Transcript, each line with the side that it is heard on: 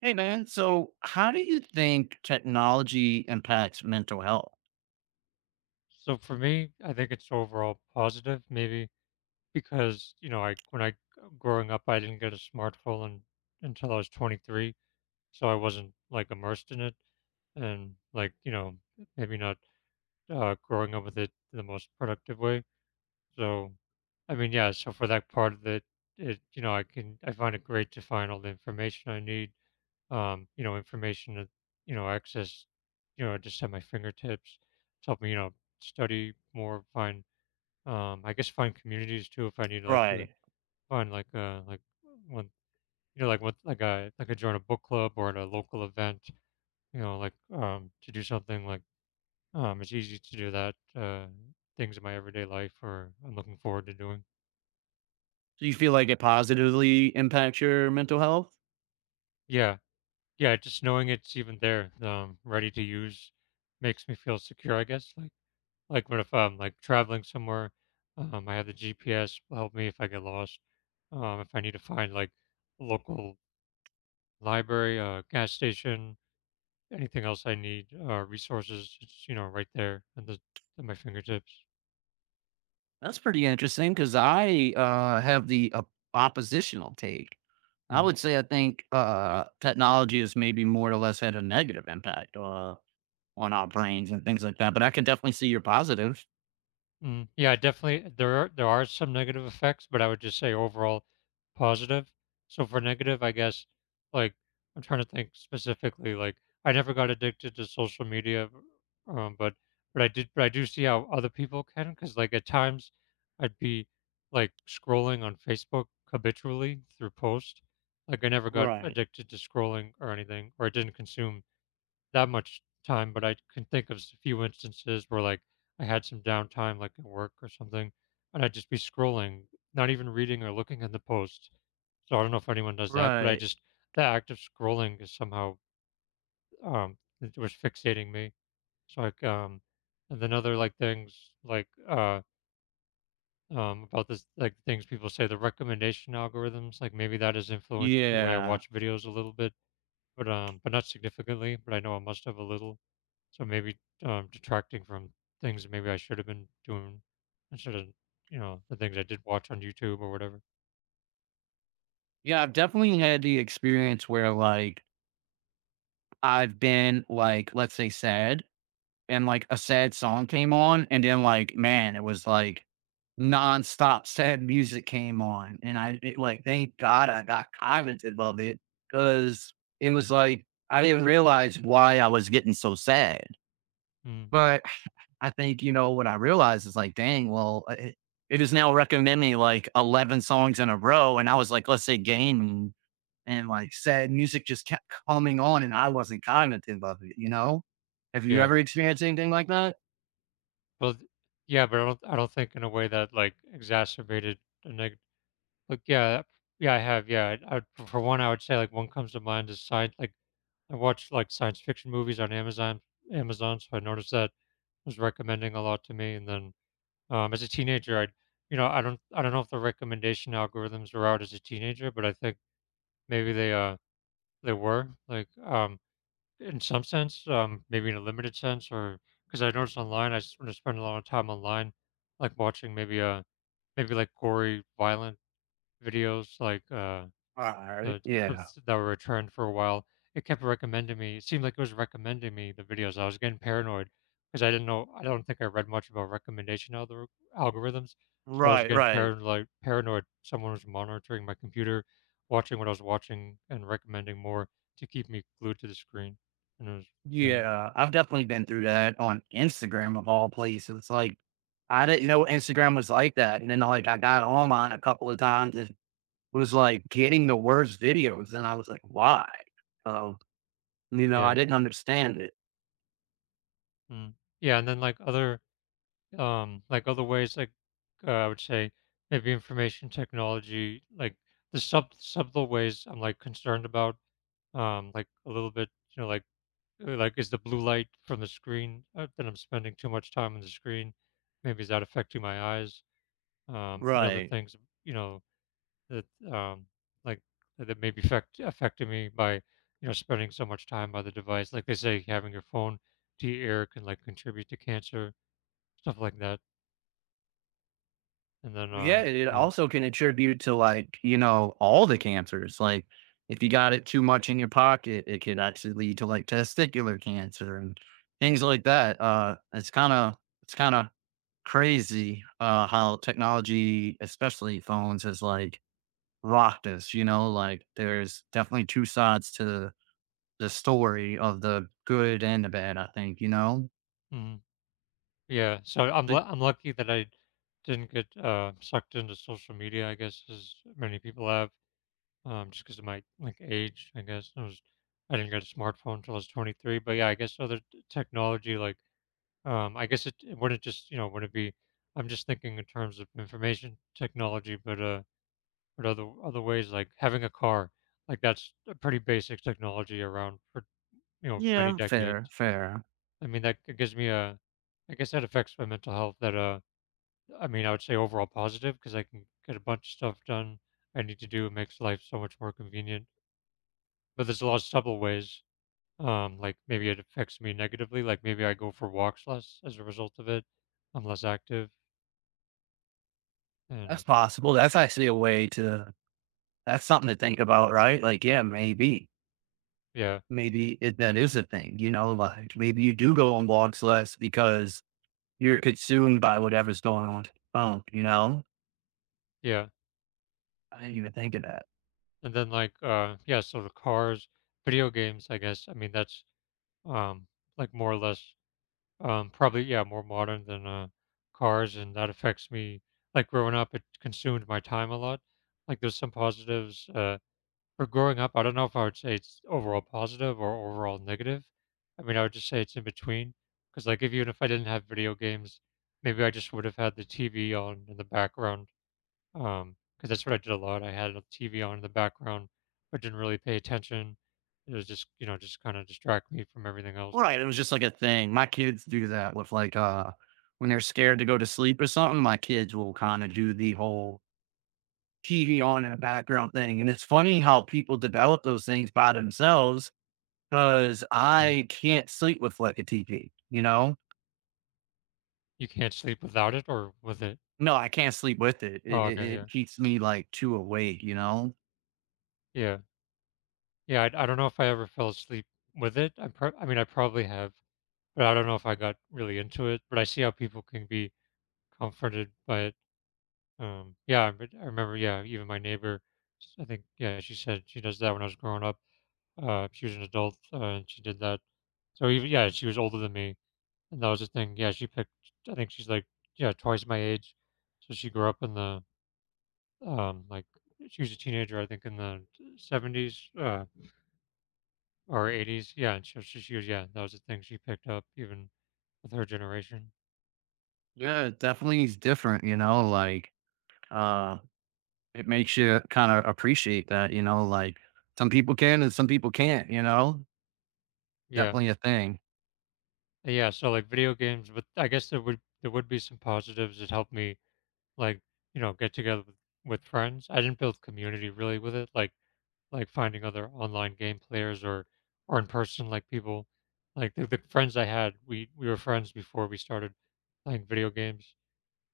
right: Hey man, so how do you think technology impacts mental health?
left: So for me, I think it's overall positive, maybe because I when I growing up, I didn't get a smartphone until I was 23, so I wasn't like immersed in it, and maybe not growing up with it the most productive way. So, I mean, yeah. So for that part of it, I can I find it great to find all the information I need. Information that access, just at my fingertips. It's helped me, study more, find I guess, find communities too if I need to, like,
right: Right.
left: find, like, like one, like what, like I join a book club or at a local event, like to do something, like, it's easy to do that, things in my everyday life or I'm looking forward to doing.
right: Do you feel like it positively impacts your mental health?
left: Yeah, yeah, just knowing it's even there, ready to use, makes me feel secure, I guess, like what if I'm, like, traveling somewhere. I have the GPS will help me if I get lost. If I need to find, like, local library, gas station, anything else I need, resources, it's, right there at the at my fingertips.
right: That's pretty interesting because I have the oppositional take. I would say I think technology has maybe more or less had a negative impact on our brains and things like that, but I can definitely see your positives.
left: Mm, yeah, definitely there are some negative effects, but I would just say overall positive. So for negative, I guess, like, I'm trying to think specifically, like, I never got addicted to social media, um but but I did but I do see how other people can, cuz like at times I'd be, like, scrolling on Facebook habitually through post. Like I never got
right: Right.
left: addicted to scrolling or anything, or I didn't consume that much time, but I can think of a few instances where, like, I had some downtime, like at work or something, and I'd just be scrolling, not even reading or looking at the posts. So I don't know if anyone does that, but I
right: Right.
left: just the act of scrolling is somehow, it was fixating me. So, like, and then other like things like about this, like things people say, the recommendation algorithms, like maybe that has influenced the way I
right: Yeah.
left: watch videos a little bit, but not significantly. But I know I must have a little, so maybe detracting from things that maybe I should have been doing instead of, the things I did watch on YouTube or whatever.
right: Yeah, I've definitely had the experience where, like, I've been, like, let's say sad. And like a sad song came on, and then like, man, it was like nonstop sad music came on, and like thank God I got cognitive of it because it was like I didn't realize why I was getting so sad.
left: Mm,
right: But I think you know what I realized is like, dang, well, it is now recommending like 11 songs in a row, and I was like, let's say gaming. And like sad music just kept coming on, and I wasn't cognitive of it. You know, have you
left: yeah,
right: ever experienced anything like that?
left: well, yeah, but I don't think in a way that, like, exacerbated the negative. Like, yeah, yeah, I have, yeah. I, for one, I would say, like, one comes to mind is science. Like, I watch like science fiction movies on Amazon, so I noticed that was recommending a lot to me, and then as a teenager, I, you know, I don't know if the recommendation algorithms were out as a teenager, but I think maybe they were like, in some sense, maybe in a limited sense, or because I noticed online, when I spend a lot of time online, like watching maybe, maybe like gory, violent videos, like,
right: Right.
left: the
right: Yeah.
left: subs that were returned for a while, it kept recommending me. It seemed like it was recommending me the videos. I was getting paranoid because I didn't know. I don't think I read much about recommendation algorithms, so I was
right: Right,
left: getting
right: right.
left: paranoid. Like, paranoid someone was monitoring my computer, watching what I was watching, and recommending more to keep me glued to the screen. And it was, yeah,
right: Yeah, I've definitely been through that on Instagram of all places, like, I didn't know Instagram was like that, and then, like, I got online a couple of times and was, like, getting the worst videos, and I was like, "Why?" So, you know, I
left: yeah,
right: didn't understand it.
left: mm, yeah. And then like other ways, like, I would say maybe information technology, like the subtle ways I'm, like, concerned about, like a little bit, like, like is the blue light from the screen, that I'm spending too much time on the screen? Maybe is that affecting my eyes? And other
right: Right.
left: things, you know, that um, like that may be affecting me by, spending so much time by the device. Like they say, having your phone to your ear can, like, contribute to cancer, stuff like that. And then
right: Yeah, it
left: yeah.
right: also can attribute to like, you know, all the cancers. Like if you got it too much in your pocket, it could actually lead to like testicular cancer and things like that. It's kind of crazy how technology, especially phones has like rocked us, you know, like there's definitely two sides to the story of the good and the bad, I think, you know.
left: Mhm. Yeah, so
right: But
left: I'm lucky that I didn't get, sucked into social media, I guess, as many people have, just because of my, like, age, I guess. I was I didn't get a smartphone until I was 23, but, yeah, I guess other t technology, like, I guess it wouldn't just, wouldn't be I'm just thinking in terms of information technology, but other ways, like having a car, like, that's a pretty basic technology around for, many
right: yeah, fair,
left: decades.
right: fair.
left: I mean, that gives me a I guess that affects my mental health that, I mean, I would say overall positive because I can get a bunch of stuff done I need to do. It makes life so much more convenient. But there's a lot of subtle ways. Like maybe it affects me negatively. Like maybe I go for walks less as a result of it. I'm less active,
right: That's
left: and
right: possible. That's actually a way to. That's something to think about, right? Like, yeah, maybe,
left: yeah,
right: maybe it, that is a thing, you know, like maybe you do go on walks less because you're consumed by whatever's going on with your phone, you know?
left: yeah.
right: I didn't even think of that.
left: And then, like, yeah. So the cars, video games. I guess, I mean, that's um like more or less probably, yeah, more modern than cars, and that affects me. Like growing up, it consumed my time a lot. Like, there's some positives. For growing up, I don't know if I would say it's overall positive or overall negative. I mean, I would just say it's in between. Because, like, if even if I didn't have video games, maybe I just would have had the TV on in the background. Because that's what I did a lot. I had a TV on in the background, but didn't really pay attention. It was just, just kind of distract me from everything else.
right: Right. It was just like a thing. My kids do that with like, when they're scared to go to sleep or something, my kids will kind of do the whole TV on in the background thing. And it's funny how people develop those things by themselves because
left: Mm.
right: I can't sleep with like a TV, you know?
left: You can't sleep without it or with it.
right: No, I can't sleep with it. It
left: Oh,
right: it
left: okay, yeah,
right: it keeps me, like, too awake, you know?
left: yeah, yeah. I don't know if I ever fell asleep with it. I, I mean, I probably have. But I don't know if I got really into it, but I see how people can be comforted by it. Yeah, but I remember, yeah, even my neighbor, I think, yeah, she said she does that when I was growing up. She was an adult, and she did that. So even, yeah, she was older than me, and that was the thing. Yeah, she picked. I think she's, like, yeah, twice my age. So she grew up in the like, she was a teenager, I think, in the 70s or 80s. Yeah, and so she was, yeah, that was the thing she picked up even with her generation.
right: Yeah, it definitely is different, you know, like, uh, it makes you kinda appreciate that, you know, like, some people can and some people can't, you know?
left: Yeah.
right: Definitely a thing.
left: Yeah, so like video games, but I guess there would be some positives. It helped me, like, get together with friends. I didn't build community really with it, like finding other online game players or in person like people. Like the friends I had, we were friends before we started playing video games.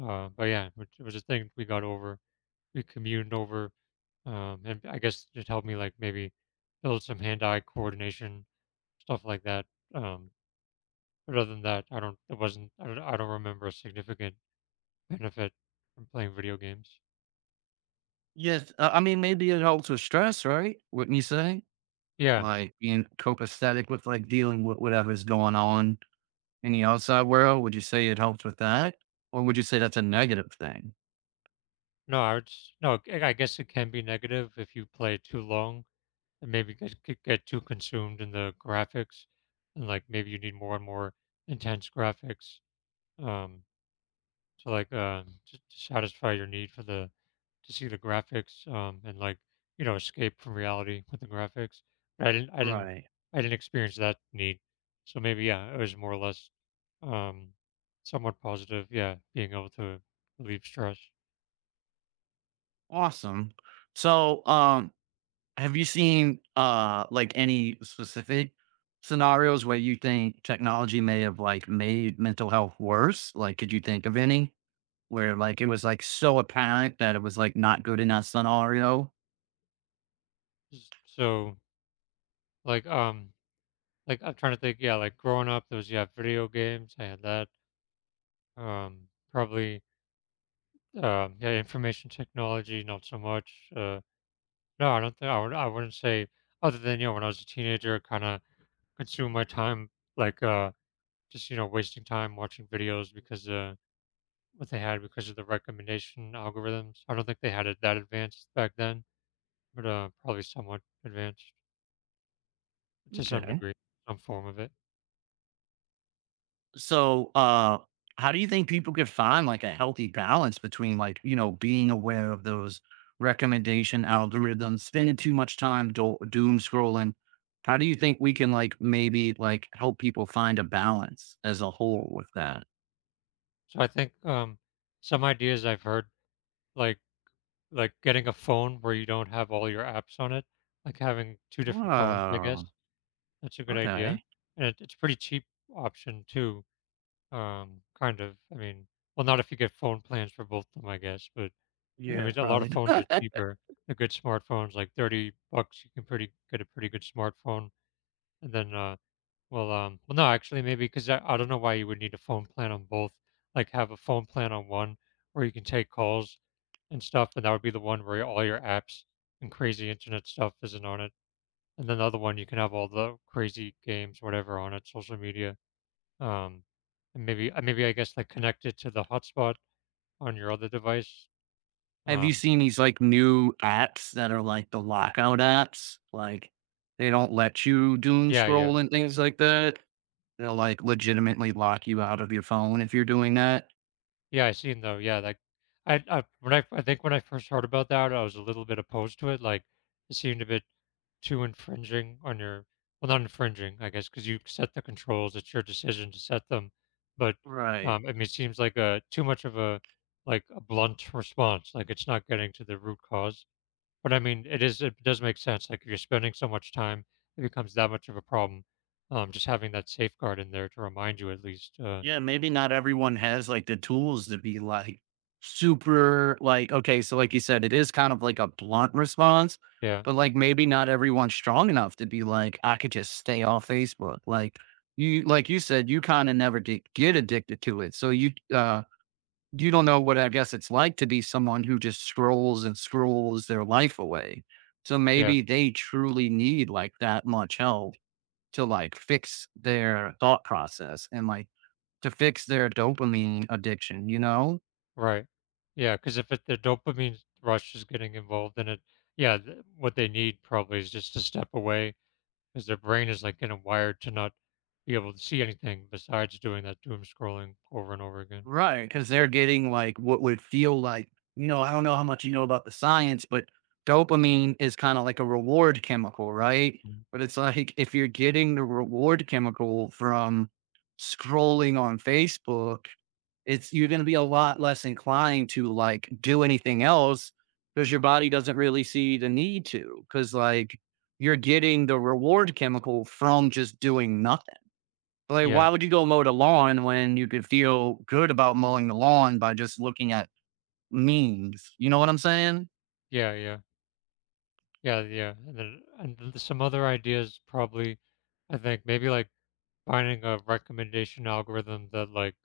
left: But yeah, it, was a thing we got over. We communed over, and I guess it helped me, like, maybe build some hand-eye coordination, stuff like that. Um, but other than that, I don't. It wasn't. I don't remember a significant benefit from playing video games.
right: Yes, I mean, maybe it helps with stress, right? Wouldn't you say?
left: Yeah.
right: Like, being copacetic with, like, dealing with whatever's going on in the outside world? Would you say it helped with that? Or would you say that's a negative thing?
left: No, I would. No, I guess it can be negative if you play too long and maybe get too consumed in the graphics, and like maybe you need more and more intense graphics, um, to like to satisfy your need for the to see the graphics, and, like, escape from reality with the graphics. But
right: Right.
left: I didn't experience that need. So maybe, yeah, it was more or less um somewhat positive, yeah, being able to relieve stress.
right: Awesome. So, have you seen like any specific scenarios where you think technology may have like made mental health worse? Like, could you think of any where like it was like so apparent that it was like not good in that scenario?
left: So, like, like I'm trying to think, yeah, like growing up there was, yeah, video games, I had that. Probably yeah, information technology, not so much. No, I don't think I would I wouldn't say other than, when I was a teenager, kind of consume my time, like, just, wasting time watching videos because what they had because of the recommendation algorithms. I don't think they had it that advanced back then, but probably somewhat advanced to some
right: Okay.
left: degree, some form of it.
right: So, how do you think people could find like a healthy balance between like, you know, being aware of those recommendation algorithms, spending too much time doom scrolling? How do you think we can like maybe like help people find a balance as a whole with that?
left: So I think some ideas I've heard, like like getting a phone where you don't have all your apps on it, like having two different phones, I guess.
right: Oh,
left: That's a good idea.
right: okay.
left: And it, it's a pretty cheap option too. Kind of. I mean, well, not if you get phone plans for both of them, I guess, but I
right: Yeah.
left: mean, a lot of
right: Probably.
left: phones are cheaper. The good smartphones, like 30 bucks, you can pretty get a pretty good smartphone. And then, well, well, no, actually, maybe because I don't know why you would need a phone plan on both. Like, have a phone plan on one where you can take calls and stuff, and that would be the one where all your apps and crazy internet stuff isn't on it. And then the other one, you can have all the crazy games, whatever, on it, social media. Um, and maybe, maybe I guess, like, connect it to the hotspot on your other device.
right: Have you
left: Um,
right: seen these like new apps that are like the lockout apps? Like they don't let you doom
left: yeah, yeah.
right: scroll and things like that. They'll like legitimately lock you out of your phone if you're doing that.
left: Yeah, I seen though. Yeah, like, I when I think when I first heard about that, I was a little bit opposed to it. Like, it seemed a bit too infringing on your well, not infringing, I guess, because you set the controls. It's your decision to set them. But
right: Right.
left: I mean, it seems like a too much of a like a blunt response. Like, it's not getting to the root cause. But I mean, it is. It does make sense. Like, if you're spending so much time, it becomes that much of a problem. Just having that safeguard in there to remind you at least.
right: Yeah, maybe not everyone has like the tools to be like super like okay, so like you said, it is kind of like a blunt response,
left: Yeah,
right: but like maybe not everyone's strong enough to be like, I could just stay off Facebook. Like you said, you kind of never did get addicted to it. So you you don't know what I guess it's like to be someone who just scrolls and scrolls their life away. So
left: yeah.
right: maybe they truly need like that much help to like fix their thought process and like to fix their dopamine addiction, you know?
left: Right. Yeah, because if it the dopamine rush is getting involved in it, yeah, th what they need probably is just to step away, because their brain is, like, getting wired to not be able to see anything besides doing that doom scrolling over and over again.
right: Right, because 'cause they're getting, like, what would feel like you know, I don't know how much you know about the science, but dopamine is kinda like a reward chemical, right?
left: Mm.
right: But it's like, if you're getting the reward chemical from scrolling on Facebook, it's you're gonna be a lot less inclined to, like, do anything else because your body doesn't really see the need to. Because like, you're getting the reward chemical from just doing nothing. Like,
left: Yeah.
right: why would you go mow the lawn when you could feel good about mowing the lawn by just looking at memes? You know what I'm saying?
left: Yeah, yeah. Yeah, yeah, and then some other ideas probably, I think, maybe, like, finding a recommendation algorithm that, like,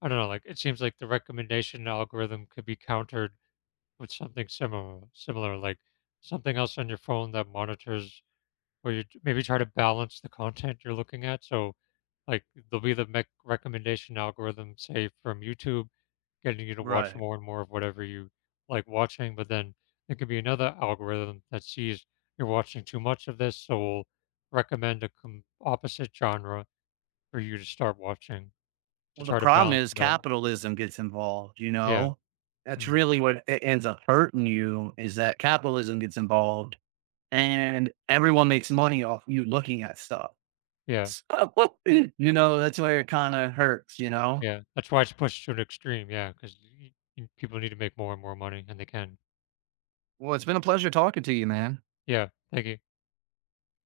left: I don't know, like, it seems like the recommendation algorithm could be countered with something similar, like something else on your phone that monitors or you maybe try to balance the content you're looking at, so like there'll be the recommendation algorithm, say, from YouTube getting you to watch
right: Right.
left: more and more of whatever you like watching, but then there could be another algorithm that sees you're watching too much of this so will recommend a opposite genre for you to start watching to
right: Well, the
left: try to
right: problem
left: balance
right: is
left: it out.
right: capitalism gets involved, you
left: Yeah,
right: know? That's
left: mm,
right: really what it ends up hurting you is that capitalism gets involved and everyone makes money off you looking at stuff.
left: yeah.
right: So, you know, that's where it kind of hurts, you know?
left: Yeah, that's why it's pushed to an extreme. Yeah, because people need to make more and more money, and they can.
right: Well, it's been a pleasure talking to you, man.
left: Yeah, thank you.